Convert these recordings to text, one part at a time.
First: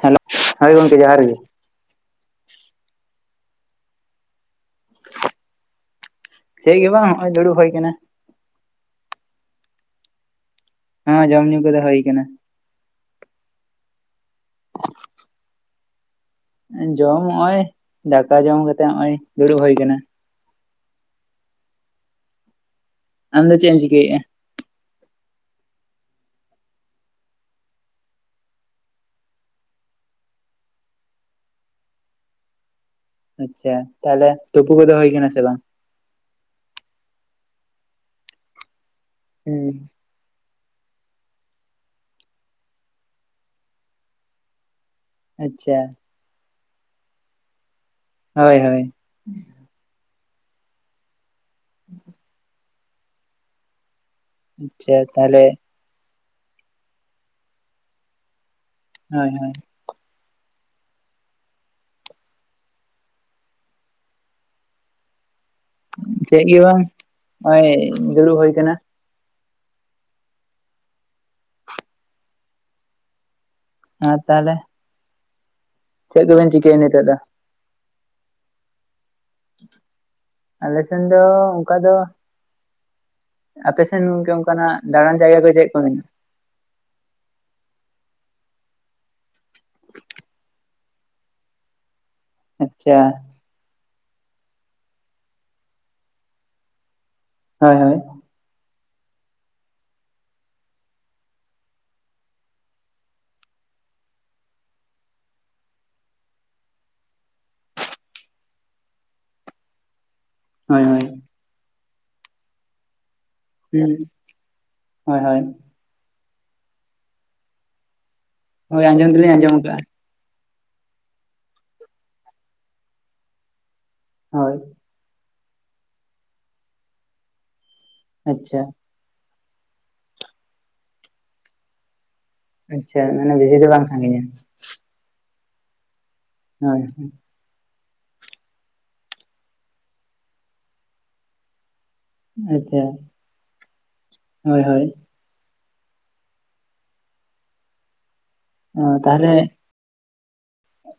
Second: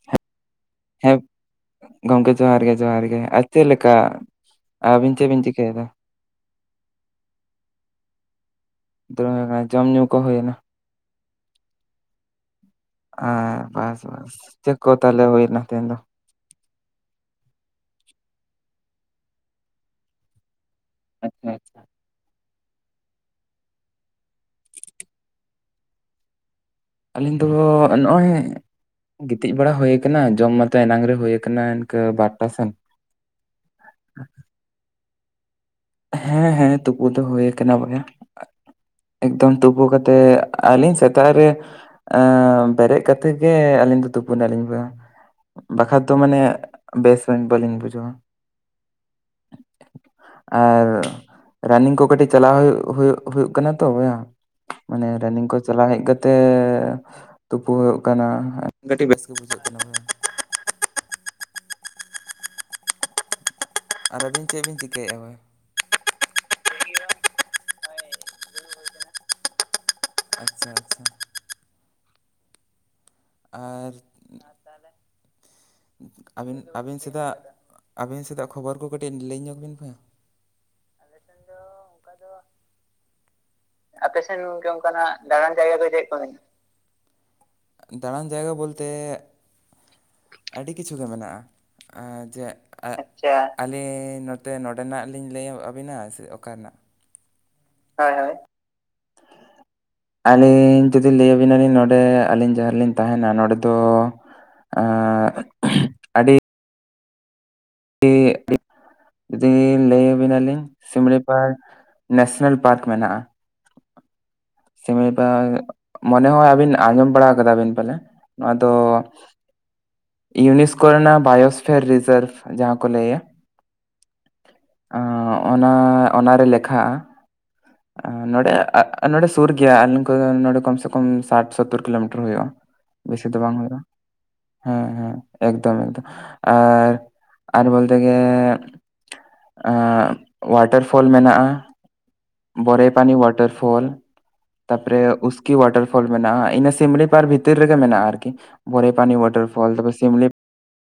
Hello ᱦᱳᱭ ᱜᱚᱢᱠᱮ ᱦᱮᱸ ᱡᱚᱦᱟᱨ ᱜᱮ ᱜᱚᱝᱠᱮ ᱡᱚᱦᱟᱨ ᱜᱮ ᱡᱚᱦᱟᱨ ᱜᱮ ᱟᱨ ᱪᱮᱫ ᱞᱮᱠᱟ ᱟᱹᱵᱤᱱ ᱪᱮᱫ ᱵᱤᱱ ᱪᱤᱠᱟᱹᱭᱮᱫᱟ? ᱪᱮᱫ ᱜᱮ ᱵᱟᱝ ᱱᱚ-ᱚᱭ ᱫᱩᱲᱩᱵ ᱦᱳᱭ ᱠᱟᱱᱟ ᱫᱩᱲᱩᱵ ᱟᱠᱟᱱᱟ ᱡᱚᱢ ᱧᱩ ᱠᱚ ᱦᱳᱭᱮᱱᱟ ᱦᱮᱸ ᱡᱚᱢ ᱧᱩ ᱠᱚᱫᱚ ᱦᱚᱭ ᱟᱠᱟᱱᱟ। ᱟ ᱵᱟᱥ ᱵᱟᱥ ᱪᱮᱫᱠᱚ ᱛᱟᱞᱦᱮ ᱦᱩᱭᱱᱟ ᱛᱮᱦᱮᱧ- ᱫᱚ? ᱡᱚᱢ ᱱᱚᱜᱼᱚᱭ ᱫᱟᱠᱟ ᱡᱚᱢ ᱠᱟᱛᱮᱜ ᱱᱚᱼᱚᱭ ᱫᱩᱲᱩᱵ ᱦᱳᱭ ᱟᱠᱟᱱᱟ ᱟᱪᱪᱷᱟ ᱟᱪᱪᱷᱟ ᱟᱢ ᱫᱚ ᱪᱮᱫ ᱮᱢ ᱪᱤᱠᱟᱹᱭᱮᱫᱼᱟ? ᱟᱹᱞᱤᱧ ᱫᱚ ᱱᱚᱜ-ᱚᱭ ᱜᱤᱛᱤᱡ ᱵᱟᱲᱟ ᱦᱳᱭ ᱟᱠᱟᱱᱟ ᱡᱚᱢ ᱢᱟᱛᱚ ᱮᱱᱟᱝ ᱨᱮ ᱦᱳᱭ ᱠᱟᱱᱟ ᱤᱱᱠᱟᱹ ᱵᱟᱨᱚᱴᱟ ᱥᱮᱱ ᱟᱪᱪᱷᱟ ᱛᱟᱦᱚᱞᱮ ᱛᱩᱯᱩ ᱠᱚᱫᱚ ᱦᱩᱭ ᱠᱟᱱᱟ ᱥᱮ ᱵᱟᱝ? ᱦᱮᱸ ᱦᱮᱸ ᱛᱩᱯᱩ ᱫᱚ ᱦᱩᱭ ᱟᱠᱟᱱᱟ ᱵᱚᱞᱮ ᱮᱠᱫᱚᱢ ᱦᱩᱸ ᱛᱩᱯᱩ ᱠᱟᱛᱮ ᱛᱮ ᱟᱹᱞᱤᱧ ᱥᱮᱛᱟᱜ ᱨᱮᱼᱼ ᱮ ᱵᱮᱨᱮᱫ ᱠᱟᱛᱮᱫ ᱜᱮ ᱟᱹᱞᱤᱧ ᱫᱚ ᱛᱩᱯᱩᱱᱟᱞᱤᱧ ᱵᱮ ᱟᱪᱪᱷᱟ ᱵᱟᱠᱷᱟᱡ ᱫᱚ ᱢᱟᱱᱮ ᱵᱮᱥ ᱵᱟᱹᱞᱤᱧ ᱵᱩᱡᱷᱟᱹᱣᱟ ᱦᱳᱭ ᱦᱳᱭ ᱟᱨ ᱨᱟᱱᱤᱝ ᱠᱚ ᱠᱟᱹᱴᱤᱡ ᱪᱟᱞᱟᱣ ᱦᱩᱭᱩᱜ ᱦᱩᱭᱩᱜ ᱠᱟᱱᱟ ᱛᱚ ᱵᱚᱭᱦᱟ ᱟᱪᱪᱷᱟ ᱢᱟᱱᱮ ᱛᱟᱦᱚᱞᱮ ᱨᱟᱱᱤᱝ ᱠᱚ ᱪᱟᱞᱟᱣ ᱦᱮᱡ ᱠᱟᱛᱮᱜ ᱛᱩᱯᱩ ᱦᱩᱭᱩᱜ ᱠᱟᱱᱟ ᱠᱟᱹᱴᱤᱡ ᱵᱮᱥ ᱦᱳᱭ ᱜᱮ ᱦᱳᱭ ᱵᱩᱡᱷᱟᱹᱜ ᱠᱟᱱᱟ ᱵᱚᱭᱦᱟ ᱟᱨ ᱟᱹᱵᱤᱱ ᱪᱮᱫ ᱵᱤᱱ ᱪᱤᱠᱟᱹᱭᱮᱫ-ᱟ ᱵᱮᱱ ᱪᱮᱫ ᱜᱮ ᱵᱟᱝ ᱱᱚ-ᱚᱭ ᱫᱩᱨᱩᱵ ᱦᱩᱭ ᱠᱟᱱᱟ ᱟᱪᱪᱷᱟ ᱟᱪᱪᱷᱟ ᱟᱨ ᱟᱨ ᱛᱟᱦᱚᱞᱮ ᱪᱮᱫ ᱠᱚᱵᱮᱱ ᱟᱹᱵᱤᱱ ᱪᱤᱠᱟᱹᱭᱟ ᱟᱹᱵᱤᱱ ᱱᱤᱛᱚᱜ ᱫᱚ ᱥᱮᱫᱟᱜ ᱟᱹᱵᱤᱱ ᱥᱮᱫᱟᱜ ᱠᱷᱚᱵᱚᱨ ᱠᱚ ᱠᱟᱹᱴᱤᱡ ᱞᱟᱹᱭ ᱧᱚᱜᱽ ᱵᱤᱱ ᱵᱚᱭᱦᱟ ᱟᱞᱮᱥᱮᱱ ᱫᱚ ᱚᱝᱠᱟ ᱫᱚ ᱟᱯᱮ ᱥᱮᱱ ᱜᱮ ᱚᱝᱠᱟᱱᱟᱜ ᱫᱟᱬᱟᱱ ᱡᱟᱭᱜᱟ ᱠᱚ ᱪᱮᱫ ᱠᱚ ᱢᱮᱱᱟ ᱫᱟᱬᱟᱱ ᱡᱟᱭᱜᱟ ᱵᱚᱞᱛᱮ ᱟᱹᱰᱤ ᱠᱤᱪᱷᱩᱜᱮ ᱢᱮᱱᱟᱜ-ᱟ ᱡᱮ ᱟᱪᱪᱷᱟ ᱟᱹᱞᱤᱧ ᱱᱚᱛᱮ ᱱᱚᱰᱮᱱᱟᱜ ᱞᱤᱧ ᱞᱟᱹᱭ ᱟᱹᱵᱤᱱᱟ ᱥᱮ ᱚᱠᱟᱨᱮᱱᱟᱜ ᱦᱳᱭ ᱦᱳᱭ [unintelligible] ᱟᱹᱞᱤᱧ ᱡᱩᱫᱤ ᱞᱟᱹᱭᱟᱵᱤᱱᱟᱞᱤᱧ ᱱᱚᱰᱮ ᱟᱹᱞᱤᱧ ᱡᱟᱦᱟᱸ ᱨᱮᱞᱤᱧ ᱛᱟᱦᱮᱱᱟ ᱱᱚᱰᱮ ᱫᱚ ᱮᱸ [unintelligible] ᱡᱩᱫᱤ ᱞᱟᱹᱭᱟᱵᱤᱱᱟᱞᱤᱧ ᱦᱳᱭ ᱦᱳᱭ ᱥᱤᱢᱲᱤ ᱱᱮᱥᱱᱮᱞ ᱯᱟᱨᱠ ᱢᱮᱱᱟᱜᱼᱟ ᱦᱩᱸ [unintelligible] ᱢᱚᱱᱮ ᱦᱚᱭ ᱟᱹᱵᱤᱱ ᱟᱸᱡᱚᱢ ᱵᱟᱲᱟ ᱠᱟᱫᱟ ᱵᱤᱱ ᱯᱟᱞᱮ ᱱᱚᱣᱟ ᱫᱚ ᱦᱳᱭ ᱟᱸᱡᱚᱢ ᱫᱚᱞᱤᱧ ᱟᱸᱡᱚᱢ ᱟᱠᱟᱜᱼᱟ ᱤᱭᱩᱱᱤᱥᱠᱳ ᱨᱮᱱᱟᱜ ᱵᱟᱭᱳᱥᱯᱷᱮᱨ ᱨᱤᱡᱟᱨᱵᱷ ᱡᱟᱦᱟᱸ ᱠᱚ ᱞᱟᱹᱭᱟ ᱦᱳᱭ ᱚᱱᱟ ᱚᱱᱟᱨᱮ ᱞᱮᱠᱷᱟᱜᱼᱟ ᱱᱚᱸᱰᱮ ᱟᱪᱪᱷᱟ ᱱᱚᱸᱰᱮ ᱥᱩᱨ ᱜᱮᱭᱟ ᱟᱞᱤᱧ ᱠᱷᱚᱱ ᱱᱚᱰᱮ ᱠᱚᱢ ᱥᱮ ᱠᱚᱢ ᱥᱟᱴ ᱥᱳᱛᱳᱚᱨ ᱠᱤᱞᱳᱢᱤᱴᱟᱨ ᱦᱩᱭᱩᱜᱼᱟ ᱟᱪᱪᱷᱟ ᱢᱟᱱᱮ ᱵᱤᱥᱤ ᱫᱚ ᱵᱟᱝ ᱥᱟᱺᱜᱤᱧᱟ ᱦᱮᱸ ᱦᱮᱸ ᱮᱠᱫᱚᱢ ᱮᱠᱫᱚᱢ ᱦᱳᱭ ᱟᱨ ᱟᱨ ᱵᱚᱞᱛᱮ ᱜᱮ ᱚᱣᱟᱴᱟᱨᱯᱷᱚᱞ ᱢᱮᱱᱟᱜᱼᱟ ᱟᱪᱪᱷᱟ ᱵᱚᱨᱮ ᱯᱟᱱᱤ ᱣᱟᱴᱟᱨᱯᱷᱚᱞ ᱦᱳᱭ ᱦᱳᱭ ᱛᱟᱯᱚᱨ ᱩᱥ ᱠᱤ ᱚᱳᱣᱟᱴᱟᱨ ᱯᱷᱚᱞ ᱢᱮᱱᱟᱜᱼᱟ ᱤᱱᱟᱹ ᱥᱤᱢᱲᱤ ᱯᱟᱨᱠ ᱵᱷᱤᱛᱤᱨ ᱨᱮᱜᱮ ᱢᱮᱱᱟᱜᱼᱟ ᱟᱨᱠᱤ ᱚ ᱵᱚᱨᱮ ᱯᱟᱱᱤ ᱛᱟᱦᱚᱞᱮ ᱚᱣᱟᱴᱟᱨ ᱯᱷᱚᱞ ᱛᱟᱯᱚᱨ ᱥᱤᱢᱞᱤ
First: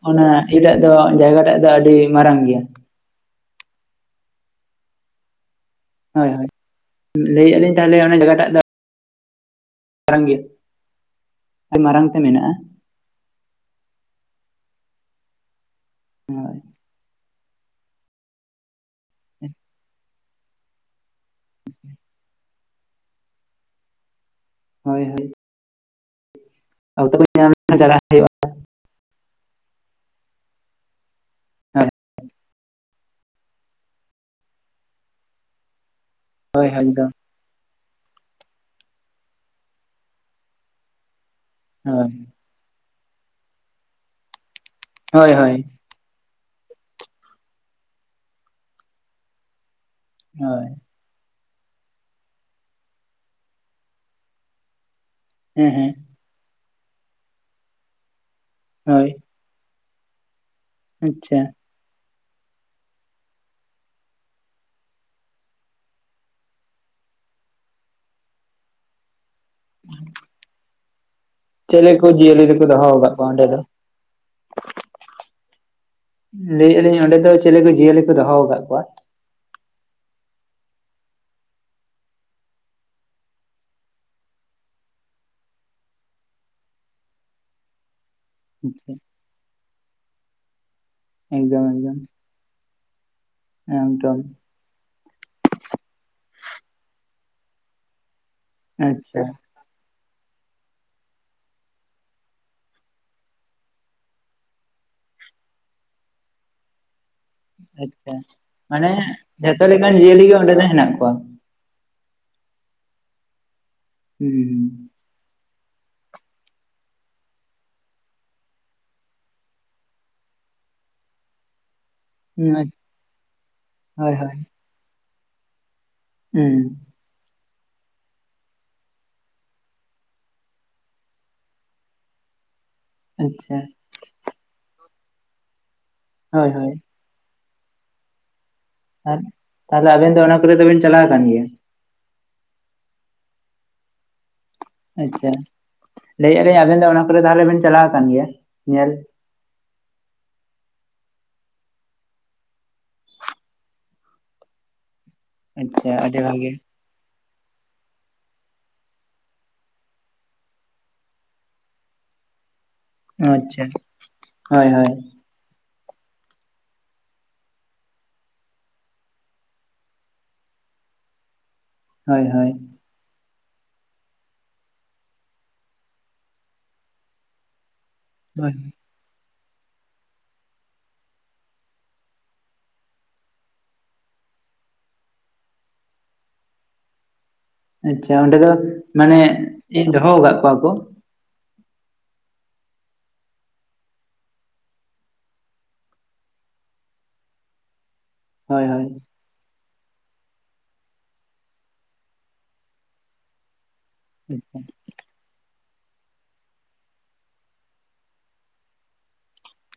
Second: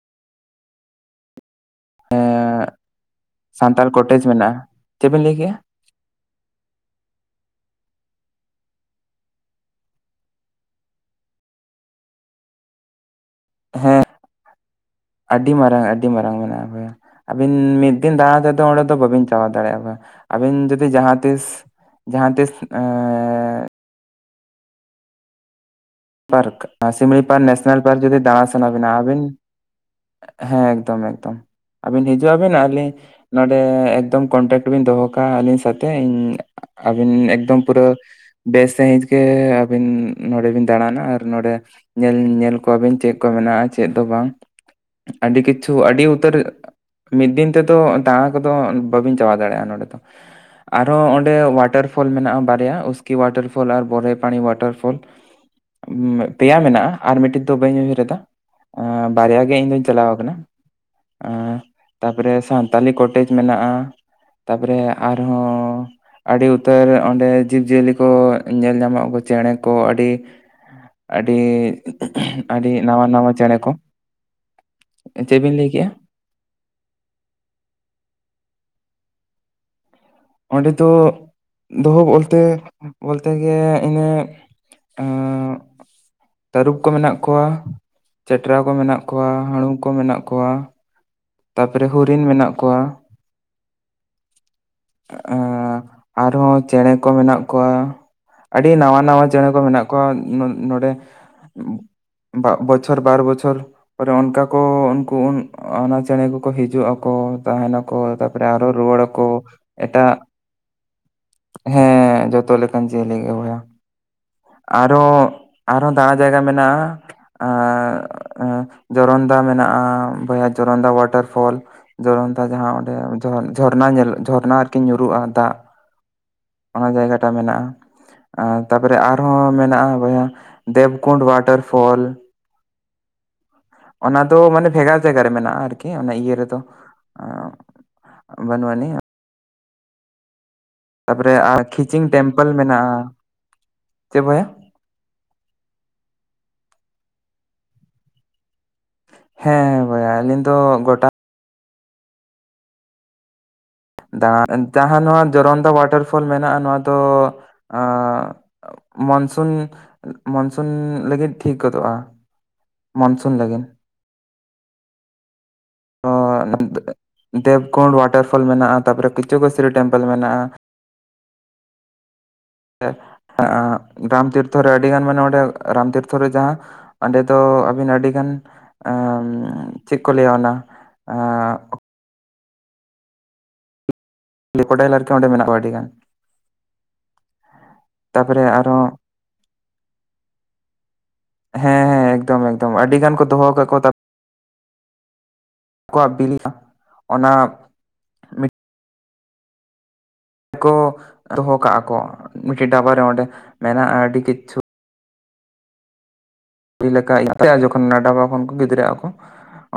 ᱚᱱᱟ ᱮᱴᱟᱜ ᱫᱚ ᱡᱟᱭᱜᱟ ᱴᱟᱜ ᱫᱚ ᱟᱹᱰᱤ ᱢᱟᱨᱟᱝ ᱜᱮᱭᱟ ᱥᱟᱱᱛᱟᱲ ᱠᱚᱴᱮᱡᱽ ᱢᱮᱱᱟᱜᱼᱟ ᱪᱮᱫ ᱵᱮᱱ ᱞᱟᱹᱭ ᱠᱮᱟ ᱦᱳᱭ ᱦᱳᱭ ᱞᱟᱹᱭᱟᱜ ᱞᱤᱧ ᱛᱟᱦᱚᱞᱮ ᱚᱱᱟ ᱡᱟᱭᱜᱟᱴᱟᱜ ᱫᱚ ᱢᱟᱨᱟᱝ ᱜᱮ ᱟᱹᱰᱤ ᱢᱟᱨᱟᱝ ᱛᱮ ᱢᱮᱱᱟᱜᱼᱟ ᱦᱮᱸ ᱟᱹᱰᱤ ᱢᱟᱨᱟᱝ ᱟᱹᱰᱤ ᱢᱟᱨᱟᱝ ᱦᱳᱭ ᱢᱮᱱᱟᱜᱼᱟ ᱵᱚᱭᱦᱟ ᱟᱹᱵᱤᱱ ᱢᱤᱫ ᱫᱤᱱ ᱫᱟᱟᱲᱟ ᱛᱮᱫᱚ ᱚᱸᱰᱮ ᱫᱚ ᱵᱟᱵᱤᱱ ᱪᱟᱵᱟ ᱫᱟᱲᱮᱭᱟᱜᱼᱟ ᱟᱵᱤᱱ ᱡᱩᱫᱤ ᱡᱟᱦᱟᱸ ᱛᱤᱥ ᱡᱟᱦᱟᱸ ᱛᱤᱥ ᱦᱳᱭ ᱦᱳᱭ ᱯᱟᱨᱠ ᱚᱠᱛᱚ ᱥᱤᱢᱲᱤ ᱠᱚ ᱯᱟᱨᱠ ᱧᱟᱢ ᱱᱮᱥᱱᱮᱞ ᱞᱮᱠᱷᱟᱱ ᱯᱟᱨᱠ ᱪᱟᱞᱟᱜ ᱡᱩᱫᱤ ᱦᱩᱭᱩᱜᱼᱟ ᱫᱟᱬᱟ ᱥᱟᱱᱟ ᱵᱤᱱᱟ ᱟᱹᱵᱤᱱ ᱦᱮᱸ ᱮᱠᱫᱚᱢ ᱮᱠᱫᱚᱢ ᱦᱳᱭ ᱟᱹᱵᱤᱱ ᱦᱤᱡᱩᱜ ᱟᱵᱤᱱ ᱟᱞᱤᱧ ᱱᱚᱰᱮ ᱮᱠᱫᱚᱢ ᱠᱚᱱᱴᱟᱠᱴ ᱵᱮᱱ ᱫᱚᱦᱚ ᱠᱟᱜᱼᱟ ᱟᱹᱞᱤᱧ ᱥᱟᱛᱮᱜ ᱤᱧ ᱦᱳᱭ ᱦᱳᱭ ᱮᱠᱫᱚᱢ ᱟᱹᱵᱤᱱ ᱮᱠᱫᱚᱢ ᱯᱩᱨᱟᱹ ᱵᱮᱥ ᱥᱺᱦᱤᱡ ᱜᱮ ᱟᱹᱵᱤᱱ ᱱᱚᱰᱮ ᱵᱤᱱ ᱫᱟᱟᱲᱟᱱᱟ ᱟᱨ ᱱᱚᱰᱮ ᱦᱳᱭ ᱧᱮᱞ ᱧᱮᱞ ᱠᱚᱣᱟᱵᱤᱱ ᱪᱮᱫ ᱢᱮᱱᱟᱜᱼᱟ ᱪᱮᱫ ᱫᱚ ᱵᱟᱝ ᱦᱳᱭ ᱟᱹᱰᱤ ᱦᱳᱭ ᱠᱤᱪᱷᱩ ᱟᱹᱰᱤ ᱩᱛᱟᱹᱨ ᱢᱤᱫ ᱫᱤᱱ ᱛᱮᱫᱚ ᱫᱟᱬᱟ ᱠᱚᱫᱚ ᱵᱟᱹᱵᱤᱱ ᱪᱟᱵᱟᱣ ᱫᱟᱲᱮᱭᱟᱜᱼᱟ ᱱᱚᱸᱰᱮ ᱫᱚ ᱦᱳᱭ ᱟᱨᱦᱚᱸ ᱚᱸᱰᱮ ᱚᱣᱟᱴᱟᱨ ᱯᱷᱚᱞ ᱢᱮᱱᱟᱜᱼᱟ ᱵᱟᱨᱭᱟ ᱩᱥᱠᱤ ᱣᱟᱴᱟᱨ ᱯᱷᱚᱞ ᱟᱨ ᱵᱚᱨᱦᱮ ᱯᱟᱱᱤ ᱳᱣᱟᱴᱟᱨ ᱯᱷᱚᱞ ᱾ ᱦᱮᱸ ᱦᱮᱸ ᱯᱮᱭᱟ ᱢᱮᱱᱟᱜᱼᱟ ᱟᱨ ᱢᱤᱫᱴᱤᱡ ᱫᱚ ᱵᱟᱹᱧ ᱩᱭᱦᱟᱹᱨ ᱮᱫᱟ ᱾ ᱦᱳᱭ ᱾ ᱵᱟᱨᱭᱟ ᱜᱮ ᱤᱧ ᱫᱩᱧ ᱪᱟᱞᱟᱣ ᱠᱟᱱᱟ ᱾ ᱟᱪᱪᱷᱟ ᱾ ᱛᱟᱯᱚᱨᱮ ᱥᱟᱱᱛᱟᱞᱤ ᱠᱚᱴᱮᱡᱽ ᱢᱮᱱᱟᱜᱼᱟ ᱛᱟᱯᱚᱨᱮ ᱟᱨᱦᱚᱸ ᱟᱹᱰᱤ ᱩᱛᱟᱹᱨ ᱚᱸᱰᱮ ᱡᱤᱵᱽᱼᱡᱤᱭᱟᱹᱞᱤ ᱠᱚ ᱧᱮᱞ ᱧᱟᱢᱚᱜ ᱠᱚ ᱪᱮᱬᱮ ᱠᱚ ᱟᱹᱰᱤ ᱟᱹᱰᱤ ᱪᱮᱞᱮ ᱠᱚ ᱡᱤᱭᱟᱹᱞᱤ ᱫᱚᱠᱚ ᱟᱹᱰᱤ ᱫᱚᱦᱚ ᱱᱟᱣᱟ ᱟᱠᱟᱫ ᱠᱚᱣᱟ ᱱᱟᱣᱟ ᱚᱸᱰᱮ ᱪᱮᱬᱮ ᱫᱚ ᱠᱚ, ᱪᱮᱫ ᱵᱤᱱ ᱞᱟᱹᱭ ᱠᱮᱫᱼᱟ? ᱞᱟᱹᱭᱮ ᱟᱹᱞᱤᱧ ᱚᱸᱰᱮ ᱫᱚ ᱪᱮᱞᱮ ᱠᱚ ᱡᱤᱭᱟᱹᱞᱤ ᱠᱚ ᱫᱚᱦᱚ ᱟᱠᱟᱫ ᱠᱚᱣᱟ? ᱚᱸᱰᱮ ᱫᱚ ᱫᱚᱦᱚ ᱵᱚᱞᱛᱮ ᱵᱚᱞᱛᱮ ᱜᱮ ᱤᱱᱟᱹ ᱟᱨ ᱛᱟᱹᱨᱩᱵ ᱠᱚ ᱢᱮᱱᱟᱜ ᱠᱚᱣᱟ ᱾ ᱪᱮᱴᱨᱟ ᱠᱚ ᱟᱪᱪᱷᱟ ᱢᱮᱱᱟᱜ ᱠᱚᱣᱟ ᱦᱟᱹᱲᱩ ᱠᱚ ᱢᱮᱱᱟᱜ ᱠᱚᱣᱟ ᱾ ᱮᱠᱫᱚᱢ ᱮᱠᱫᱚᱢ ᱾ ᱦᱚᱨᱤᱱ ᱢᱮᱱᱟᱜ ᱠᱚᱣᱟ, ᱮᱠᱫᱚᱢ ᱟᱸ ᱟᱨᱦᱚᱸ ᱪᱮᱬᱮ ᱠᱚ ᱢᱮᱱᱟᱜ ᱠᱚᱣᱟ ᱾ ᱟᱹᱰᱤ ᱱᱟᱣᱟ ᱟᱪᱪᱷᱟ ᱱᱟᱣᱟ ᱪᱮᱬᱮᱸ ᱠᱚ ᱢᱮᱱᱟᱜ ᱠᱚᱣᱟ ᱱᱚᱸᱰᱮ ᱾ ᱵᱚᱪᱷᱚᱨ ᱵᱟᱨ ᱵᱚᱪᱷᱚᱨ ᱯᱚᱨᱮ ᱚᱱᱠᱟ ᱠᱚ ᱩᱱᱠᱩ ᱚᱱᱟ ᱪᱮᱬᱮᱸ ᱠᱚᱠᱚ ᱦᱤᱡᱩᱜ ᱟᱠᱚ, ᱛᱟᱦᱮᱱ ᱟᱠᱚ ᱟᱪᱪᱷᱟ ᱛᱟᱨᱯᱚᱨᱮ ᱟᱨᱚ ᱢᱟᱱᱮ ᱨᱩᱣᱟᱹᱲ ᱟᱠᱚ ᱡᱷᱚᱛᱚ ᱞᱮᱠᱟᱱ ᱮᱴᱟᱜ ᱡᱤᱭᱟᱹᱞᱤ ᱜᱮ ᱚᱸᱰᱮ ᱫᱚ ᱦᱮᱱᱟᱜ ᱠᱚᱣᱟ ᱦᱮᱸ ᱡᱚᱛᱚ ᱞᱮᱠᱟᱱ ᱡᱤᱭᱟᱹᱞᱤ ᱜᱮ ᱵᱚᱭᱦᱟ ᱾ ᱦᱩᱸ ᱦᱩᱸ ᱛᱚ ᱟᱨᱦᱚᱸ ᱫᱟᱬᱟ ᱡᱟᱭᱜᱟ ᱢᱮᱱᱟᱜᱼᱟ ᱾ ᱟᱨ ᱡᱚᱨᱚᱱᱫᱟ ᱢᱮᱱᱟᱜᱼᱟ ᱵᱚᱭᱦᱟ ᱡᱚᱨᱚᱱᱫᱟ ᱚᱣᱟ ᱚᱣᱟᱴᱟᱨ ᱯᱷᱚᱞ ᱡᱚᱨᱚᱱᱛᱟ ᱦᱩᱸ ᱟᱪ ᱡᱟᱦᱟᱸ ᱚᱸᱰᱮ ᱡᱷᱚᱨᱱᱟ ᱦᱳᱭ ᱧᱮᱞᱚᱜ ᱦᱳᱭ ᱡᱷᱚᱨᱱᱟ ᱟᱨᱠᱤ ᱧᱩᱨᱩᱜᱼᱟ ᱫᱟᱜ ᱾ ᱦᱩᱸ ᱚᱱᱟ ᱡᱟᱭᱜᱟᱴᱟᱜ ᱢᱮᱱᱟᱜᱼᱟ ᱾ ᱟᱨ ᱛᱟᱯᱚᱨᱮ ᱟᱨᱦᱚᱸ ᱢᱮᱱᱟᱜᱼᱟ ᱵᱚᱭᱦᱟ ᱫᱮᱵᱽᱠᱩᱱᱰ ᱚᱣᱟᱴᱟᱨ ᱯᱷᱚᱞ ᱾ ᱟᱪᱪᱷᱟ ᱾ ᱚᱱᱟ ᱫᱚ ᱢᱟᱱᱮ ᱵᱷᱮᱜᱟᱨ ᱡᱟᱭᱜᱟ ᱨᱮ ᱢᱮᱱᱟᱜᱼᱟ ᱟᱨᱠᱤ ᱚᱱᱟ ᱤᱭᱟᱹ ᱦᱳᱭ ᱨᱮᱫᱚ ᱦᱳᱭ ᱵᱟᱹᱱᱩᱜ ᱟᱹᱱᱤᱡ ᱾ ᱟᱨ ᱛᱟᱦᱚᱞᱮ ᱟᱵᱤᱱ ᱫᱚ ᱚᱱᱟ ᱠᱚᱨᱮ ᱫᱚᱵᱤᱱ ᱛᱟᱯᱚᱨᱮ ᱠᱷᱤᱪᱤᱝ ᱴᱮᱢᱯᱮᱞ ᱢᱮᱱᱟᱜᱼᱟ ᱾ ᱪᱮᱫ ᱵᱚᱭᱦᱟ? ᱟᱪᱪᱷᱟ ᱾ ᱞᱟᱹᱭᱮᱜ ᱟᱞᱤᱧ ᱟᱵᱮᱱ ᱫᱚ ᱚᱱᱟ ᱠᱚᱨᱮ ᱛᱟᱦᱚᱞᱮ ᱵᱮᱱ ᱪᱟᱞᱟᱣ ᱟᱠᱟᱱ ᱜᱮᱭᱟ ᱧᱮᱞ? ᱦᱮᱸ ᱵᱚᱭᱦᱟ ᱟᱹᱞᱤᱧ ᱫᱚ ᱜᱚᱴᱟ ᱡᱟᱦᱟᱸ ᱱᱚᱣᱟ ᱡᱚᱨᱚᱱᱫᱟ ᱟᱪᱪᱷᱟ ᱚᱣᱟᱴᱟᱨ ᱟᱹᱰᱤ ᱯᱷᱚᱞ ᱵᱷᱟᱜᱮ ᱢᱮᱱᱟᱜᱼᱟ ᱱᱚᱣᱟ ᱫᱚ ᱢᱚᱱᱥᱩᱱ ᱢᱚᱱᱥᱩᱱ ᱞᱟᱹᱜᱤᱫ ᱴᱷᱤᱠ ᱜᱚᱫᱚᱜᱼᱟ ᱾ ᱟᱪᱪᱷᱟ, ᱦᱳᱭ ᱦᱳᱭ ᱾ ᱫᱮᱵᱽᱠᱩᱱᱰ ᱚᱣᱟᱴᱟᱨ ᱯᱷᱚᱞ ᱢᱮᱱᱟᱜᱼᱟ, ᱛᱟᱯᱚᱨᱮ ᱠᱤᱪᱩᱜᱩᱥᱨᱤ ᱴᱮᱢᱯᱮᱞ ᱢᱮᱱᱟᱜᱼᱟ ᱾ ᱦᱳᱭ ᱦᱳᱭ ᱾ [unintelligible] ᱨᱟᱢ ᱛᱤᱨᱛᱷᱚ ᱨᱮ ᱟᱹᱰᱤ ᱜᱟᱱ ᱢᱟᱱᱮ ᱚᱸᱰᱮ ᱨᱟᱢ ᱛᱤᱨᱛᱷᱚ ᱨᱮ ᱡᱟᱦᱟ ᱚᱸᱰᱮ ᱫᱚ ᱟᱹᱵᱤᱱ ᱟᱹᱰᱤ ᱴᱷᱮᱱ ᱦᱳᱭ ᱮᱸ ᱪᱮᱫ ᱠᱚ ᱞᱟᱹᱭᱟ ᱚᱱᱟ ᱟᱸ ᱠᱨᱳᱠᱳᱰᱟᱭᱤᱞ ᱠᱚ ᱚᱸᱰᱮ ᱢᱮᱱᱟᱜ ᱠᱚᱣᱟ ᱟᱹᱰᱤ ᱜᱟᱱ ᱾ ᱟᱪᱪᱷᱟ ᱚᱸᱰᱮ ᱛᱟᱯᱚᱨᱮ ᱫᱚ ᱟᱨᱦᱚᱸ ᱢᱟᱱᱮ [unintelligible] ᱫᱚᱦᱚ ᱠᱟᱫ ᱠᱚᱣᱟ ᱠᱚ? ᱦᱮᱸ ᱦᱮᱸ ᱮᱠᱫᱚᱢ ᱮᱠᱫᱚᱢ ᱟᱹᱰᱤ ᱜᱟᱱ ᱠᱚ ᱫᱚᱦᱚ ᱠᱟᱜ ᱠᱚ ᱛᱟ ᱠᱚᱣᱟᱜ ᱵᱤᱞᱤ ᱚᱱᱟ ᱢᱤᱫᱴᱮᱱ ᱦᱳᱭ ᱦᱳᱭ᱾ ᱠᱚ ᱫᱚᱦᱚ ᱠᱟᱜᱼᱟ ᱠᱚ, ᱢᱤᱫᱴᱮᱱ ᱰᱟᱵᱟᱨᱮ ᱚᱸᱰᱮ ᱢᱮᱱᱟᱜᱼᱟ ᱟᱹᱰᱤ ᱠᱤᱪᱷᱩ ᱟᱪᱪᱷᱟ ᱡᱮ ᱞᱮᱠᱟ [unintelligible] ᱡᱚᱠᱷᱚᱱ ᱚᱱᱟ ᱵᱟᱵᱟ ᱠᱚ ᱜᱤᱫᱽᱨᱟᱹ ᱟᱠᱚ ᱾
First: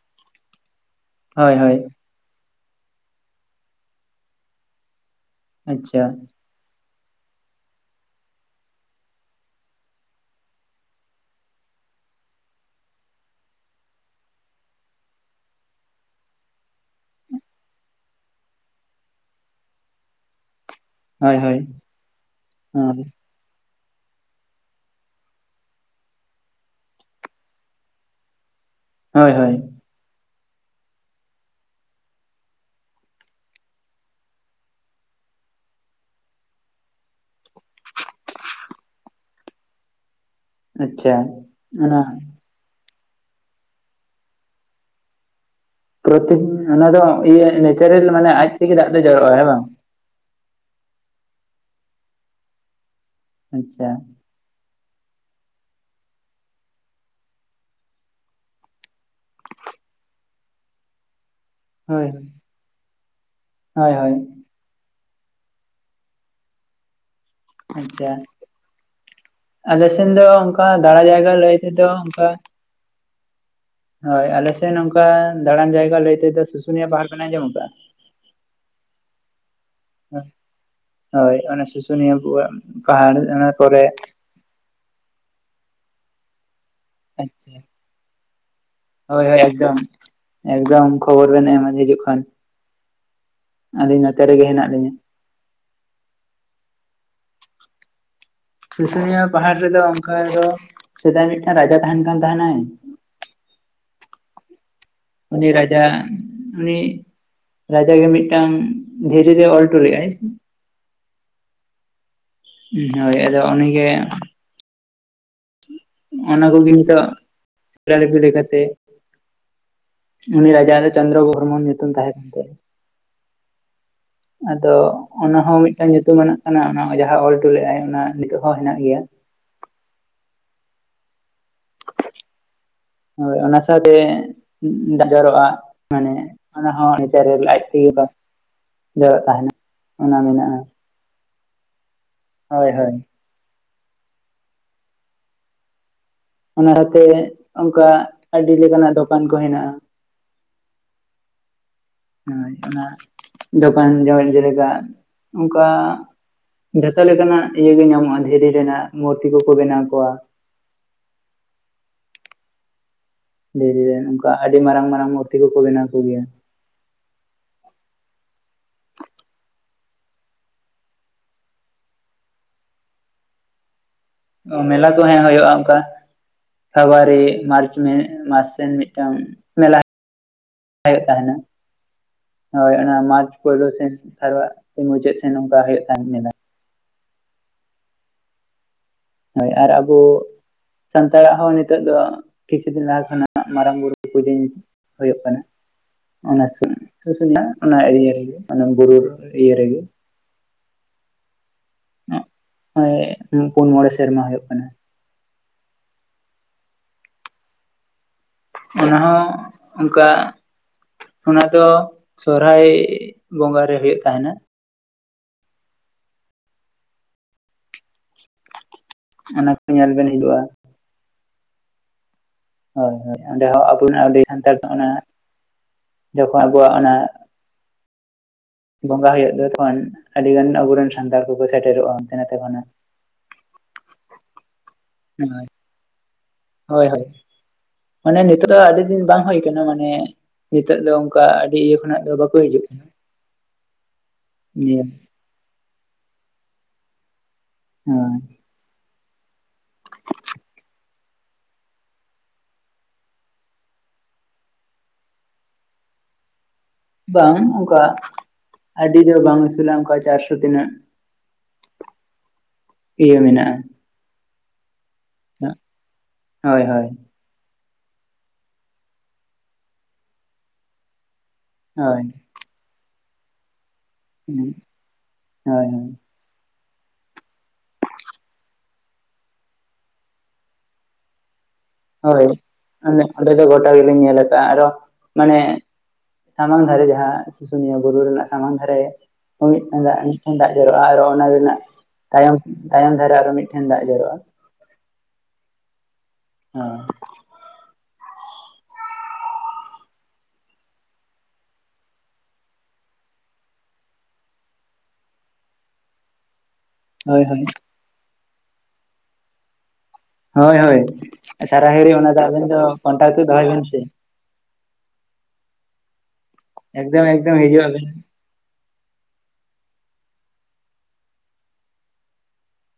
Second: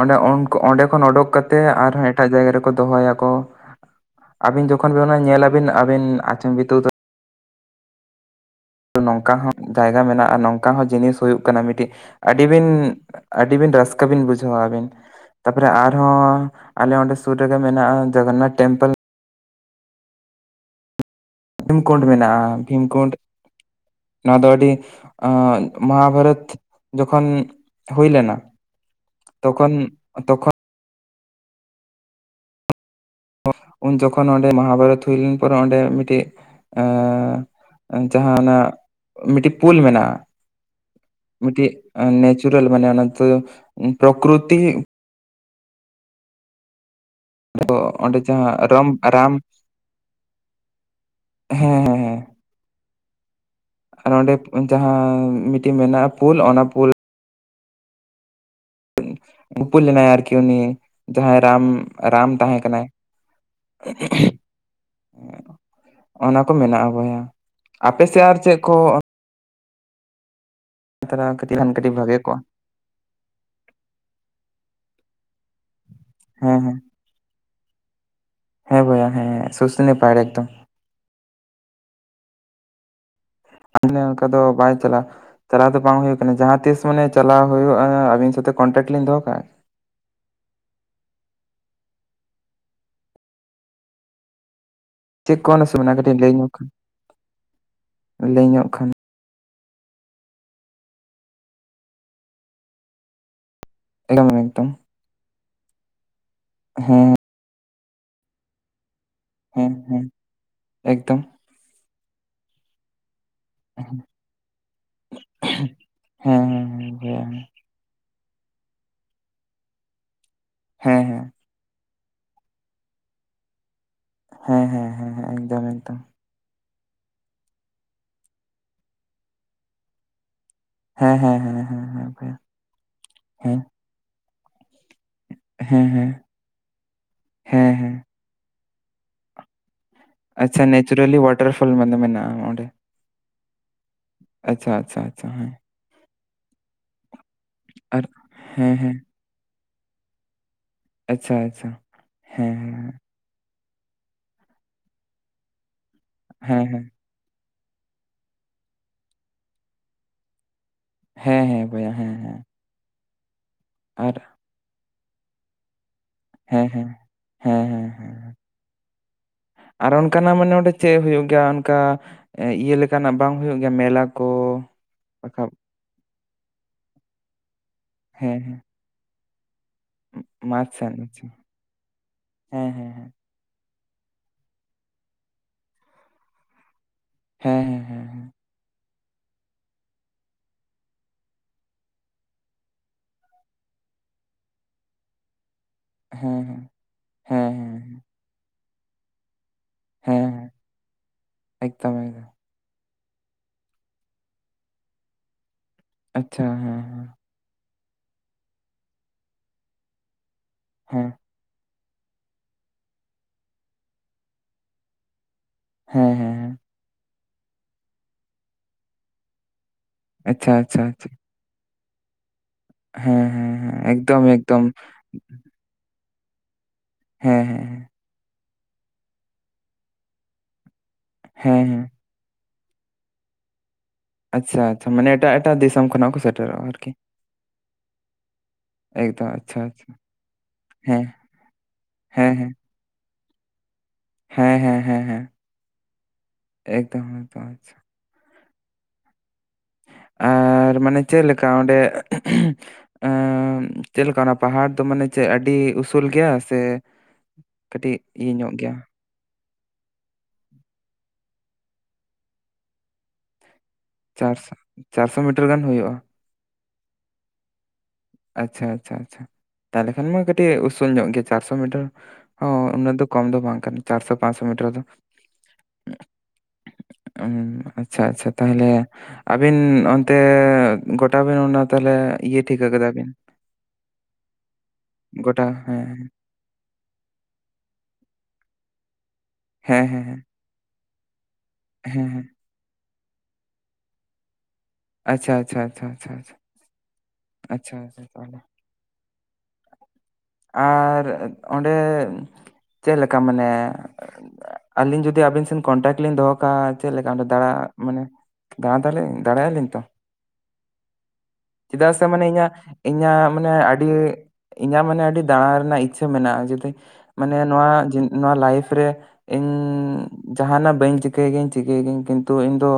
ᱚᱸᱰᱮ ᱚᱱᱠᱚ ᱚᱸᱰᱮ ᱠᱷᱚᱱ ᱚᱰᱚᱠ ᱦᱳᱭ ᱠᱟᱛᱮᱜ ᱦᱳᱭ ᱟᱨᱦᱚᱸ ᱮᱴᱟᱜ ᱡᱟᱭᱜᱟ ᱨᱮᱠᱚ ᱫᱚᱦᱚᱭᱟᱠᱚ ᱟᱹᱵᱤᱱ ᱡᱚᱠᱷᱚᱱ ᱧᱮᱞᱟᱵᱤᱱ ᱟᱪᱪᱷᱟ ᱟᱹᱵᱤᱱ ᱟᱪᱚᱢ ᱵᱤᱛᱟᱹᱨ ᱱᱚᱝᱠᱟ ᱦᱚᱸ ᱡᱟᱭᱜᱟ ᱢᱮᱱᱟᱜᱼᱟ ᱱᱚᱝᱠᱟ ᱦᱚᱸ ᱡᱤᱱᱤᱥ ᱦᱩᱭᱩᱜ ᱠᱟᱱᱟ ᱢᱤᱫᱴᱤᱡ ᱟᱹᱰᱤᱵᱤᱱ ᱟᱹᱰᱤᱵᱤᱱ ᱨᱟᱹᱥᱠᱟᱹ ᱵᱤᱱ ᱵᱩᱡᱷᱟᱹᱣᱟ ᱟᱹᱵᱤᱱ ᱾ ᱛᱟᱯᱚᱨᱮ ᱟᱨᱦᱚᱸ ᱟᱞᱮ ᱚᱸᱰᱮ ᱥᱩᱨ ᱨᱮᱜᱮ ᱢᱮᱱᱟᱜᱼᱟ ᱡᱚᱜᱚᱱᱱᱟᱛᱷ ᱴᱮᱢᱯᱮᱞ ᱾ ᱦᱳᱭ ᱦᱳᱭ ᱵᱷᱤᱢᱠᱩᱸᱰ ᱢᱮᱱᱟᱜᱼᱟ, ᱦᱳᱭ ᱵᱷᱤᱢᱠᱩᱸᱰ ᱱᱚᱣᱟ ᱫᱚ ᱟᱹᱰᱤ ᱢᱚᱦᱟᱵᱟᱨᱚᱛ ᱡᱚᱠᱷᱚᱱ ᱦᱩᱭᱞᱱᱟ ᱦᱳᱭ ᱦᱳᱭ ᱛᱚᱠᱷᱚᱱ ᱛᱚᱠᱷᱚᱱ ᱩᱱ ᱡᱚᱠᱷᱚᱱ ᱚᱸᱰᱮ ᱢᱚᱦᱟᱵᱟᱨᱚᱛ ᱦᱩᱭᱞᱱ ᱯᱚᱨᱮ ᱚᱸᱰᱮ ᱢᱤᱫᱴᱤᱡ ᱮᱸ ᱡᱟᱦᱟᱸ ᱚᱱᱟᱜ ᱢᱤᱫᱴᱤᱡ ᱯᱩᱞ ᱢᱮᱱᱟᱜᱼᱟ, ᱟᱪᱪᱷᱟ ᱢᱤᱫᱴᱤᱡ ᱚᱱᱟ ᱱᱮᱪᱩᱨᱟᱞ ᱢᱟᱱᱮ ᱚᱱᱟ ᱛᱚ ᱯᱨᱚᱠᱩᱛᱤ ᱯᱨᱚᱛᱤᱫᱤᱱ ᱚᱱᱟ ᱫᱚ ᱤᱭᱟᱹ ᱱᱮᱪᱟᱨᱮᱞ ᱚᱸᱰᱮ ᱢᱟᱱᱮ ᱟᱡ ᱡᱟᱦᱟᱸ ᱛᱮᱜᱮ ᱨᱟᱢ ᱫᱟᱜ ᱫᱚ ᱨᱟᱢ ᱡᱚᱨᱚᱜᱼᱟ ᱦᱮᱸ ᱵᱟᱝ? ᱦᱮᱸ ᱦᱮᱸ ᱦᱮᱸ᱾ ᱟᱪᱪᱷᱟ ᱟᱨ ᱱᱚᱸᱰᱮ ᱡᱟᱦᱟᱸ ᱢᱤᱫᱴᱮᱱ ᱢᱮᱱᱟᱜᱼᱟ ᱯᱩᱞ ᱚᱱᱟ ᱯᱩᱞ ᱩᱯᱟᱹᱞ ᱞᱮᱱᱟᱭ ᱟᱨᱠᱤ ᱩᱱᱤ ᱡᱟᱦᱟᱸᱭ ᱨᱟᱢ ᱦᱳᱭ ᱨᱟᱢ ᱛᱟᱦᱮᱸ ᱠᱟᱱᱟᱭ ᱾ ᱦᱳᱭ ᱦᱳᱭ ᱚᱱᱟ ᱠᱚ ᱢᱮᱱᱟᱜᱼᱟ ᱵᱚᱭᱦᱟ ᱾ ᱟᱪᱪᱷᱟ, ᱟᱞᱮ ᱥᱮᱱ ᱫᱚ ᱚᱱᱠᱟ ᱫᱟᱬᱟ ᱡᱟᱭᱜᱟ ᱞᱟᱹᱭ ᱠᱟᱹᱴᱤᱡ ᱠᱷᱟᱱ ᱛᱮᱫᱚ ᱠᱟᱹᱴᱤᱡ ᱵᱷᱟᱜᱮ ᱚᱱᱠᱟ ᱠᱚᱜᱼᱟ ᱦᱳᱭ ᱟᱞᱮᱥᱮᱱ ᱱᱚᱝᱠᱟ ᱫᱟᱬᱟᱱ ᱡᱟᱭᱜᱟ ᱞᱟᱹᱭ ᱛᱮᱫᱚ ᱦᱮᱸ ᱦᱮᱸ ᱥᱩᱥᱩᱱᱤᱭᱟᱹ ᱯᱟᱦᱟᱲ ᱵᱮᱱ ᱟᱸᱡᱚᱢ ᱠᱟᱜᱼᱟ? ᱦᱮᱸ ᱵᱚᱭᱟ ᱦᱮᱸ ᱥᱩᱥᱱᱤ ᱯᱟᱦᱟᱲ ᱮᱫᱚᱢ᱾ ᱦᱳᱭ ᱚᱱᱟ ᱥᱩᱥᱩᱱᱤᱭᱟᱹ ᱯᱟᱦᱟᱲ ᱚᱱᱟ ᱠᱚᱨᱮ ᱟᱞᱮ ᱚᱱᱠᱟ ᱫᱚ ᱵᱟᱭ ᱪᱟᱞᱟᱜᱼᱟ ᱪᱟᱞᱟᱣ ᱫᱚ ᱵᱟᱝ ᱦᱩᱭᱩᱜ ᱠᱟᱱᱟ ᱡᱟᱦᱟᱸ ᱛᱤᱥ ᱢᱟᱱᱮ ᱪᱟᱞᱟᱣ ᱟᱪᱪᱷᱟ ᱦᱩᱭᱩᱜᱼᱟ ᱟᱵᱤᱱ ᱥᱟᱛᱮ ᱠᱚᱱᱴᱟᱠᱴ ᱞᱤᱧ ᱫᱚᱦᱚ ᱦᱳᱭ ᱦᱳᱭ ᱠᱟᱜᱼᱟ ᱮᱠᱫᱚᱢ ᱮᱠᱫᱚᱢ ᱠᱷᱚᱵᱚᱨ ᱵᱮᱱ ᱮᱢᱟ ᱦᱤᱡᱩᱜ ᱠᱷᱟᱱ᱾ ᱟᱹᱞᱤᱧ ᱱᱚᱛᱮ ᱨᱮᱜᱮ ᱦᱮᱸᱱᱟᱜ ᱞᱤᱧᱟ᱾ ᱪᱮᱫ ᱠᱚ ᱥᱩᱚᱢᱚᱭ ᱚᱱᱟ ᱠᱟᱹᱴᱤᱡ ᱞᱟᱹᱭ ᱧᱚᱜ ᱠᱷᱟᱱ, ᱞᱟᱹᱭ ᱧᱚᱜ ᱠᱷᱟᱱ ᱥᱩᱥᱩᱱᱤᱭᱟᱹ ᱯᱟᱦᱟᱲ ᱨᱮᱫᱚ ᱚᱝᱠᱟ ᱫᱚ ᱥᱮᱫᱟᱭ ᱢᱤᱫᱴᱟᱝ ᱨᱟᱡᱟ ᱛᱟᱦᱮᱱ ᱠᱟᱱ ᱛᱟᱦᱮᱱᱟᱭ ᱮᱠᱫᱚᱢ ᱮᱠᱫᱚᱢ᱾ ᱩᱱᱤ ᱨᱟᱡᱟ ᱩᱱᱤ ᱦᱮᱸ ᱨᱟᱡᱟᱭᱤᱡ ᱢᱤᱫᱴᱟᱝ ᱫᱷᱤᱨᱤ ᱮᱭᱮᱭ ᱦᱮᱸ ᱚᱞᱦᱚᱴᱩ ᱦᱮᱸ ᱞᱮᱜᱼᱟᱭ᱾ ᱮᱠᱫᱚᱢ᱾ ᱦᱳᱭ ᱟᱫᱚ ᱩᱱᱤᱜᱮ ᱦᱮᱸ ᱦᱮᱸ ᱚᱱᱟ ᱠᱚᱜᱮ ᱦᱮᱸ ᱱᱤᱛᱚᱜ ᱵᱚᱭᱦᱟ ᱦᱮᱸ ᱥᱤᱞᱟᱤᱯᱤ ᱞᱮᱠᱟᱛᱮ ᱩᱱᱤ ᱨᱟᱡᱟ ᱫᱚ ᱦᱮᱸ ᱪᱫᱨ ᱦᱮᱸ ᱜᱳᱨ ᱢᱳᱦᱚᱱ ᱧᱩᱛᱩᱢ ᱛᱟᱦᱮᱸ ᱠᱟᱱ ᱛᱟᱭᱟ᱾ ᱦᱮᱸ ᱟᱫᱚ ᱦᱮᱸ ᱦᱮᱸ ᱚᱱᱟ ᱦᱚᱸ ᱮᱠᱫᱚᱢ ᱢᱤᱫᱴᱟᱝ ᱮᱠᱫᱚᱢ ᱧᱩᱢᱟᱱᱟᱜ ᱠᱟᱱᱟ ᱚᱱᱟ ᱡᱟᱦᱟᱸ ᱚᱞ ᱦᱚᱴᱚ ᱞᱮᱜ ᱟᱭ ᱚᱱᱟ ᱱᱤᱛᱚᱜ ᱦᱚᱸ ᱦᱮᱱᱟᱜ ᱜᱮᱭᱟ᱾ ᱦᱮᱸ ᱦᱮᱸ ᱦᱮᱸ ᱦᱮᱸ ᱦᱮᱸ ᱵᱚᱭᱦᱟ᱾ ᱦᱳᱭ ᱚᱱᱟ ᱦᱮᱸ ᱥᱟᱶᱛᱮ [inaudible] ᱡᱚᱨᱚᱜᱼᱟ, ᱦᱮᱸ ᱦᱮᱸ ᱢᱟᱱᱮ ᱚᱱᱟ ᱦᱚᱸ ᱱᱤᱡᱮ ᱨᱮ ᱦᱮᱸ ᱦᱮᱸ [unintelligible] ᱡᱚᱨᱚᱜ ᱛᱟᱦᱮᱸᱱᱟ᱾ ᱟᱪᱪᱷᱟ ᱱᱮᱪᱚᱨᱟᱞᱤ ᱚᱳᱣᱟᱴᱟᱨ ᱯᱷᱚᱞ ᱢᱟᱱᱮ ᱢᱮᱱᱟᱜᱼᱟ ᱚᱸᱰᱮ᱾ ᱦᱳᱭ ᱦᱳᱭ ᱟᱪᱪᱷᱟ ᱟᱪᱪᱷᱟ ᱟᱪᱪᱷᱟ ᱦᱮᱸ᱾ ᱚᱱᱟ ᱛᱮ ᱚᱝᱠᱟ ᱟᱨ ᱟᱹᱰᱤ ᱦᱮᱸ ᱞᱮᱠᱟᱱᱟᱜ ᱦᱮᱸ ᱫᱚᱠᱟᱱ ᱠᱚ ᱦᱮᱱᱟᱜᱼᱟ᱾ ᱟᱪᱪᱷᱟ ᱟᱪᱪᱷᱟ᱾ ᱦᱳᱭ ᱦᱮᱸ ᱚᱱᱟ, ᱫᱚᱠᱟᱱ [inaudible] ᱡᱮᱞᱮᱠᱟ ᱚᱝᱠᱟ ᱦᱮᱸ ᱦᱮᱸ ᱡᱷᱚᱛᱚ ᱞᱮᱠᱟᱱᱟᱜ ᱤᱭᱟᱹ ᱜᱮ ᱧᱟᱢᱚᱜᱼᱟ ᱫᱷᱤᱨᱤ ᱨᱮᱱᱟᱜ ᱢᱩᱨᱛᱤ ᱠᱚᱠᱚ ᱵᱮᱱᱟᱣ ᱠᱚᱣᱟ, ᱦᱮᱸ ᱦᱮᱸ ᱵᱚᱭᱦᱟ ᱦᱮᱸ ᱦᱮᱸ᱾ ᱫᱷᱤᱨᱤ ᱨᱮᱱ ᱟᱨ ᱱᱚᱝᱠᱟ ᱟᱹᱰᱤ ᱢᱟᱨᱟᱝ ᱢᱟᱨᱟᱝ ᱢᱩᱨᱛᱤ ᱠᱚᱠᱚ ᱵᱮᱱᱟᱣ ᱠᱚ ᱜᱮᱭᱟ᱾ ᱦᱮᱸ ᱦᱮᱸ, ᱦᱮᱸ ᱦᱮᱸ ᱦᱮᱸ᱾ ᱟᱨ ᱚᱱᱠᱟᱱᱟᱜ ᱢᱟᱱᱮ ᱚᱸᱰᱮ ᱪᱮᱜ ᱦᱩᱭᱩᱜ ᱜᱮᱭᱟ ᱚᱱᱠᱟ, ᱮᱸ ᱤᱭᱟᱹ ᱞᱮᱠᱟᱱᱟᱜ ᱵᱟᱝ ᱦᱩᱭᱩᱜ ᱜᱮᱭᱟ ᱢᱮᱞᱟ? ᱠᱚ ᱚ ᱢᱮᱞᱟ ᱠᱚ ᱦᱮᱸ ᱚᱱᱟ ᱦᱩᱭᱩᱜᱼᱟ ᱵᱟᱠᱷᱟᱡ ᱚᱝᱠᱟ, ᱯᱷᱮᱵᱩᱣᱟᱨᱤ, ᱢᱟᱨᱪ ᱚᱱᱮ ᱦᱮᱸ ᱢᱟᱥ ᱦᱮᱸ ᱨᱮᱱ ᱢᱤᱫᱴᱟᱝ ᱢᱮᱞᱟ ᱢᱟᱪ ᱥᱮᱱ ᱦᱳᱭᱳᱜ ᱟᱪᱪᱷᱟ ᱛᱟᱦᱮᱸᱱᱟ, ᱦᱮᱸ ᱦᱳᱭ ᱚᱱᱟ ᱦᱮᱸ ᱢᱟᱨᱪ ᱯᱳᱭᱞᱳ ᱥᱮᱱ ᱛᱟᱨ ᱵᱟ ᱢᱩᱪᱟᱹᱫ ᱥᱮᱱ ᱚᱝᱠᱟ ᱦᱩᱭᱩᱜ ᱛᱟᱦᱮᱸᱱ ᱢᱮᱞᱟ᱾ ᱦᱮᱸ ᱦᱮᱸ ᱦᱮᱸ ᱦᱮᱸ᱾ ᱦᱳᱭ ᱟᱨ ᱟᱵᱚ ᱥᱟᱱᱛᱟᱲᱟᱜ ᱦᱚᱸ ᱱᱤᱛᱚᱜ ᱫᱚ, ᱠᱤᱪᱷᱩ ᱫᱤᱱ ᱞᱟᱦᱟ ᱠᱷᱚᱱᱟᱜ ᱢᱟᱨᱟᱝ ᱵᱩᱨᱩ ᱯᱩᱡᱟᱹ ᱦᱩᱭᱩᱜ ᱠᱟᱱᱟ᱾ ᱦᱮᱸ ᱦᱮᱸ ᱚᱱᱟ ᱥᱩ, ᱦᱮᱸ ᱥᱩᱥᱩᱱᱤᱭᱟ ᱦᱮᱸ ᱚᱱᱟ ᱤᱨᱤᱭᱟᱹ ᱨᱮᱜᱮ ᱢᱟᱱᱮ ᱵᱩᱨᱩ ᱤᱭᱟᱹ ᱨᱮᱜᱮ᱾ ᱦᱮᱸ ᱦᱮᱸ, ᱮᱠᱫᱚᱢ ᱮᱠᱫᱚᱢ᱾ ᱦᱳᱭ ᱯᱩᱱ ᱢᱚᱬᱮ ᱥᱮᱨᱢᱟ ᱦᱩᱭᱩᱜ ᱠᱟᱱᱟ᱾ ᱟᱪᱪᱷᱟ ᱦᱮᱸ ᱦᱮᱸ᱾ ᱚᱱᱟ ᱦᱚᱸ ᱚᱱᱠᱟ, ᱦᱮᱸ ᱚᱱᱟ ᱫᱚ ᱥᱚᱨᱦᱟᱭ ᱵᱚᱸᱜᱟ ᱨᱮ ᱦᱩᱭᱩᱜ ᱛᱟᱦᱮᱸᱱᱟ, ᱦᱮᱸ ᱦᱮᱸ᱾ ᱚᱱᱟ ᱠᱚ ᱧᱮᱞ [inaudible] ᱟᱪᱪᱷᱟ ᱟᱪᱪᱷᱟ ᱟᱪᱪᱷᱟ ᱾ ᱦᱳᱭ ᱦᱳᱭ ᱚᱸᱰᱮ ᱦᱮᱸ ᱦᱚᱸ ᱦᱮᱸ ᱟᱵᱚᱱᱟᱜ ᱚᱸᱰᱮ ᱮᱠᱫᱚᱢ ᱥᱟᱱᱛᱟᱲ ᱮᱠᱫᱚᱢ ᱚᱱᱟ, ᱡᱚᱠᱷᱚᱱ ᱟᱵᱚᱣᱟᱜ ᱚᱱᱟ ᱦᱮᱸ ᱦᱮᱸ ᱦᱮᱸ᱾ ᱵᱚᱸᱜᱟ ᱦᱩᱭᱩᱜ ᱫᱚ ᱛᱚᱠᱷᱚᱱ, ᱟᱹᱰᱤ ᱜᱟᱱ ᱟᱵᱚ ᱨᱮᱱ ᱥᱟᱱᱛᱟᱲ ᱠᱚᱠᱚ ᱦᱮᱸ ᱦᱮᱸ ᱥᱮᱴᱮᱨᱚᱜᱼᱟ᱾ ᱠᱟᱱᱟ ᱛᱟᱵᱚᱱᱟ᱾ ᱟᱪᱪᱷᱟ ᱟᱪᱪᱷᱟ ᱢᱟᱱᱮ ᱮᱴᱟᱜ ᱮᱴᱟᱜ ᱫᱤᱥᱚᱢ ᱠᱷᱚᱱᱟᱜ ᱠᱚ ᱥᱮᱴᱮᱨᱚᱜᱼᱟ ᱟᱨ ᱦᱳᱭ ᱦᱳᱭ, ᱢᱟᱱᱮ ᱱᱤᱛᱚᱜ ᱫᱚ ᱟᱹᱰᱤ ᱫᱤᱱ ᱵᱟᱝ ᱮᱠᱫᱚᱢ ᱦᱳᱭ ᱟᱪᱪᱷᱟ ᱠᱟᱱᱟ ᱢᱟᱱᱮ ᱟᱪᱪᱷᱟ ᱱᱤᱛᱚᱜ ᱫᱚ ᱦᱮᱸ ᱚᱝᱠᱟ ᱟᱹᱰᱤ ᱤᱭᱟᱹ ᱠᱷᱚᱱᱟᱜ ᱫᱚ ᱦᱮᱸ ᱵᱟᱠᱚ ᱦᱮᱸ ᱦᱤᱡᱩᱜ ᱠᱟᱱᱟ, ᱦᱮᱸ ᱦᱮᱸ ᱱᱤᱭᱟᱹ ᱦᱮᱸ ᱦᱮᱸ, ᱮᱠᱫᱚᱢ ᱮᱠᱫᱚᱢ ᱟᱪᱪᱷᱟ᱾ ᱦᱚᱭ᱾ ᱟᱨ ᱢᱟᱱᱮ ᱪᱮᱫ ᱞᱮᱠᱟ ᱚᱸᱰᱮ ᱮᱸᱻ ᱪᱮᱫ ᱞᱮᱠᱟ ᱚᱱᱟ ᱯᱟᱦᱟᱲ ᱫᱚ ᱢᱟᱱᱮ ᱪᱮᱫ ᱟᱹᱰᱤ ᱩᱥᱩᱞ ᱜᱮᱭᱟ ᱥᱮ ᱵᱟᱝ ᱚᱝᱠᱟ ᱠᱟᱹᱴᱤᱡ ᱤᱭᱟᱹ ᱧᱚᱜ ᱜᱮᱭᱟ ᱟᱹ ᱰᱤ ᱫᱚ ᱵᱟᱝ ᱩᱥᱩᱞᱟ ᱚᱝᱠᱟ ᱪᱟᱨᱥᱚ ᱛᱤᱱᱟᱹᱜ, ᱤᱭᱟᱹ ᱢᱮᱱᱟᱜᱼᱟ᱾ ᱪᱟᱨᱥᱚ, ᱪᱟᱨᱥᱚ ᱢᱤᱴᱟᱨ ᱜᱟᱱ ᱦᱩᱭᱩᱜᱼᱟ? ᱦᱳᱭ ᱦᱳᱭ᱾ ᱟᱪᱪᱷᱟ ᱟᱪᱪᱷᱟ ᱟᱪᱪᱷᱟ, ᱛᱟᱦᱚᱞᱮ ᱠᱷᱟᱱ ᱢᱟ ᱠᱟᱹᱴᱤᱡ ᱩᱥᱩᱞ ᱧᱚᱜ ᱜᱮ ᱪᱟᱨᱥᱚ ᱢᱤᱴᱟᱨ, ᱦᱳᱭ ᱦᱚᱸ ᱩᱱᱟᱹᱜ ᱫᱚ ᱠᱚᱢ ᱫᱚ ᱵᱟᱝ ᱠᱟᱱᱟ ᱪᱟᱨᱥᱚ ᱯᱟᱸᱪᱥᱚ ᱢᱤᱴᱟᱨ ᱫᱚᱼᱼ ᱦᱳᱭ ᱦᱳᱭ ᱦᱩᱸ ᱟᱪᱪᱷᱟ ᱟᱪᱪᱷᱟ ᱛᱟᱦᱞᱮ ᱟᱵᱤᱱ ᱚᱱᱛᱮ ᱜᱚᱴᱟ ᱵᱤᱱ ᱚᱱᱟ ᱛᱟᱦᱚᱞᱮ ᱤᱭᱟᱹ ᱴᱷᱤᱠ ᱟᱠᱟᱫᱟ ᱟᱞᱮ ᱫᱚ ᱜᱚᱴᱟ ᱜᱮ ᱞᱤᱧ ᱧᱮᱞ ᱟᱠᱟᱫᱼᱟ ᱟᱫᱚ ᱢᱟᱱᱮᱼᱼ ᱜᱚᱴᱟ ᱦᱮᱸ ᱥᱟᱢᱟᱝ ᱫᱷᱟᱨᱮ ᱡᱟᱦᱟᱸ ᱥᱩᱥᱩᱱᱤᱭᱟᱹ ᱵᱩᱨᱩ ᱨᱮᱱᱟᱜ ᱥᱟᱢᱟᱝ ᱫᱷᱟᱨᱮ ᱦᱮᱸ ᱦᱮᱸ ᱦᱮᱸ ᱢᱤᱫ ᱴᱟᱱ [unintelligible] ᱡᱚᱨᱚᱜᱼᱟ ᱟᱨᱚ ᱚᱱᱟ ᱨᱮᱱᱟᱜ ᱦᱮᱸ ᱦᱮᱸ ᱛᱟᱭᱚᱢ ᱛᱟᱭᱚᱢ ᱫᱷᱟᱨᱮ ᱟᱨᱚ ᱢᱤᱫᱴᱷᱮᱱ ᱫᱟᱜ ᱡᱚᱨᱚᱜᱼᱟ ᱟᱪᱪᱷᱟ ᱟᱪᱪᱷᱟ ᱟᱪᱪᱷᱟ ᱟᱪᱪᱷᱟ ᱟᱪᱪᱷᱟ ᱟᱪᱪᱷᱟ ᱟᱪᱪᱷᱟ [unintelligible] ᱟᱨ ᱚᱸᱰᱮ ᱪᱮᱫ ᱞᱮᱠᱟ ᱢᱟᱱᱮᱼᱼ ᱟᱹᱞᱤᱧ ᱡᱩᱫᱤ ᱟᱵᱤᱱ ᱥᱮᱱ ᱠᱚᱱᱴᱟᱠᱴ ᱞᱤᱧ ᱫᱚᱦᱚ ᱠᱟᱜᱼᱟ ᱪᱮᱫ ᱞᱮᱠᱟ ᱦᱳᱭ ᱚᱸᱰᱮ ᱦᱳᱭ ᱫᱟᱬᱟ ᱢᱟᱱᱮ ᱫᱟᱬᱟ ᱫᱟᱬᱟᱭ ᱟᱞᱤᱧ ᱛᱚ ᱦᱳᱭ ᱦᱳᱭ ᱥᱟᱨᱟ ᱜᱷᱟᱲᱤ ᱪᱮᱫᱟᱜ ᱥᱮ ᱚᱱᱟ ᱫᱚ ᱢᱟᱱᱮ ᱟᱵᱮᱱ ᱤᱧᱟᱹᱜ ᱫᱚ ᱠᱚᱱᱴᱟᱠᱴ ᱤᱧᱟᱹᱜ ᱫᱚᱦᱚᱭ ᱢᱟᱱᱮ ᱵᱤᱱ ᱥᱮᱼᱼ ᱟᱹᱰᱤ ᱤᱧᱟᱹᱜ ᱢᱟᱱᱮ ᱟᱹᱰᱤ ᱫᱟᱸᱬᱟ ᱨᱮᱱᱟᱜ ᱤᱪᱪᱷᱟᱹ ᱢᱮᱱᱟᱜᱼᱟ ᱡᱩᱫᱤ ᱮᱠᱫᱚᱢ ᱢᱟᱱᱮ ᱮᱠᱫᱚᱢ ᱦᱤᱡᱩᱜ ᱱᱚᱣᱟ ᱟᱵᱮᱱ ᱱᱚᱣᱟ ᱞᱟᱭᱤᱯᱷ ᱨᱮᱼᱼ ᱤᱧ ᱡᱟᱦᱟᱱᱟᱜ ᱵᱟᱹᱧ ᱪᱤᱠᱟᱹᱭ ᱜᱮᱭᱟᱹᱧ ᱪᱤᱠᱟᱹᱭ ᱜᱮᱭᱟᱹᱧ ᱠᱤᱱᱛᱩ ᱤᱧ ᱫᱚᱼᱼ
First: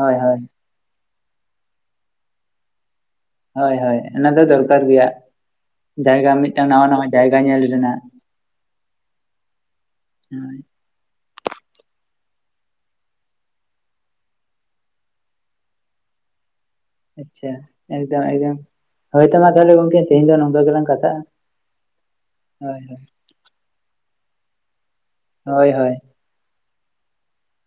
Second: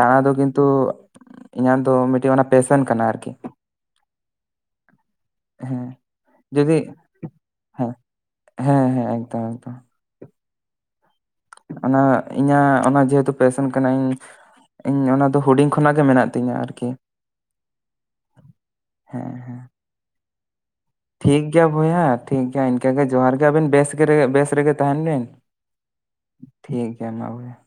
ᱦᱳᱭ ᱫᱚ ᱦᱳᱭ ᱠᱤᱱᱛᱩ ᱤᱧᱟᱹᱜ ᱫᱚ ᱢᱤᱫᱴᱤᱡ ᱚᱱᱟ ᱯᱮᱥᱮᱱ ᱠᱟᱱᱟ ᱟᱨᱠᱤ ᱦᱳᱭ ᱦᱳᱭ ᱚᱱᱟ ᱫᱚ ᱫᱚᱨᱠᱟᱨ ᱜᱮᱭᱟ ᱦᱮᱸ ᱡᱟᱭᱜᱟ ᱢᱤᱫᱴᱟᱝ ᱡᱩᱫᱤ ᱱᱟᱣᱟ ᱱᱟᱣᱟ ᱡᱟᱭᱜᱟ ᱧᱮᱞ ᱦᱮᱸ ᱨᱮᱱᱟᱜ ᱦᱮᱸ ᱦᱮᱸ ᱮᱠᱫᱚᱢ ᱮᱠᱫᱚᱢ ᱦᱳᱭ ᱚᱱᱟ ᱤᱧᱟᱹᱜ ᱚᱱᱟ ᱡᱮᱦᱮᱛᱩ ᱯᱮᱥᱮᱱ ᱠᱟᱱᱟ ᱤᱧᱼᱼ ᱤᱧ ᱚᱱᱟ ᱫᱚ ᱦᱩᱰᱤᱧ ᱠᱷᱚᱱᱟᱜ ᱜᱮ ᱢᱮᱱᱟᱜ ᱛᱤᱧᱟᱹ ᱟᱨᱠᱤ ᱟᱪᱪᱷᱟ ᱮᱠᱫᱚᱢ ᱮᱠᱫᱚᱢ ᱦᱮᱸ ᱦᱳᱭᱛᱚ ᱢᱟ ᱦᱮᱸ ᱛᱚᱞᱮ ᱜᱚᱢᱠᱮ ᱛᱮᱦᱮᱧ ᱫᱚ ᱱᱚᱝᱠᱟ ᱜᱮᱞᱟᱝ ᱠᱟᱛᱷᱟ ᱴᱷᱤᱠ ᱜᱮᱭᱟ ᱵᱚᱭᱦᱟ ᱴᱷᱤᱠ ᱜᱮᱭᱟ ᱤᱱᱠᱟᱹ ᱜᱮ ᱡᱚᱦᱟᱨ ᱜᱮ ᱟᱵᱤᱱ ᱵᱮᱥ ᱜᱮ ᱵᱮᱥ ᱨᱮᱜᱮ ᱛᱟᱦᱮᱱ ᱵᱤᱱ ᱦᱳᱭ ᱦᱳᱭ ᱴᱷᱤᱠ ᱜᱮᱭᱟ ᱢᱟ [unintelligible]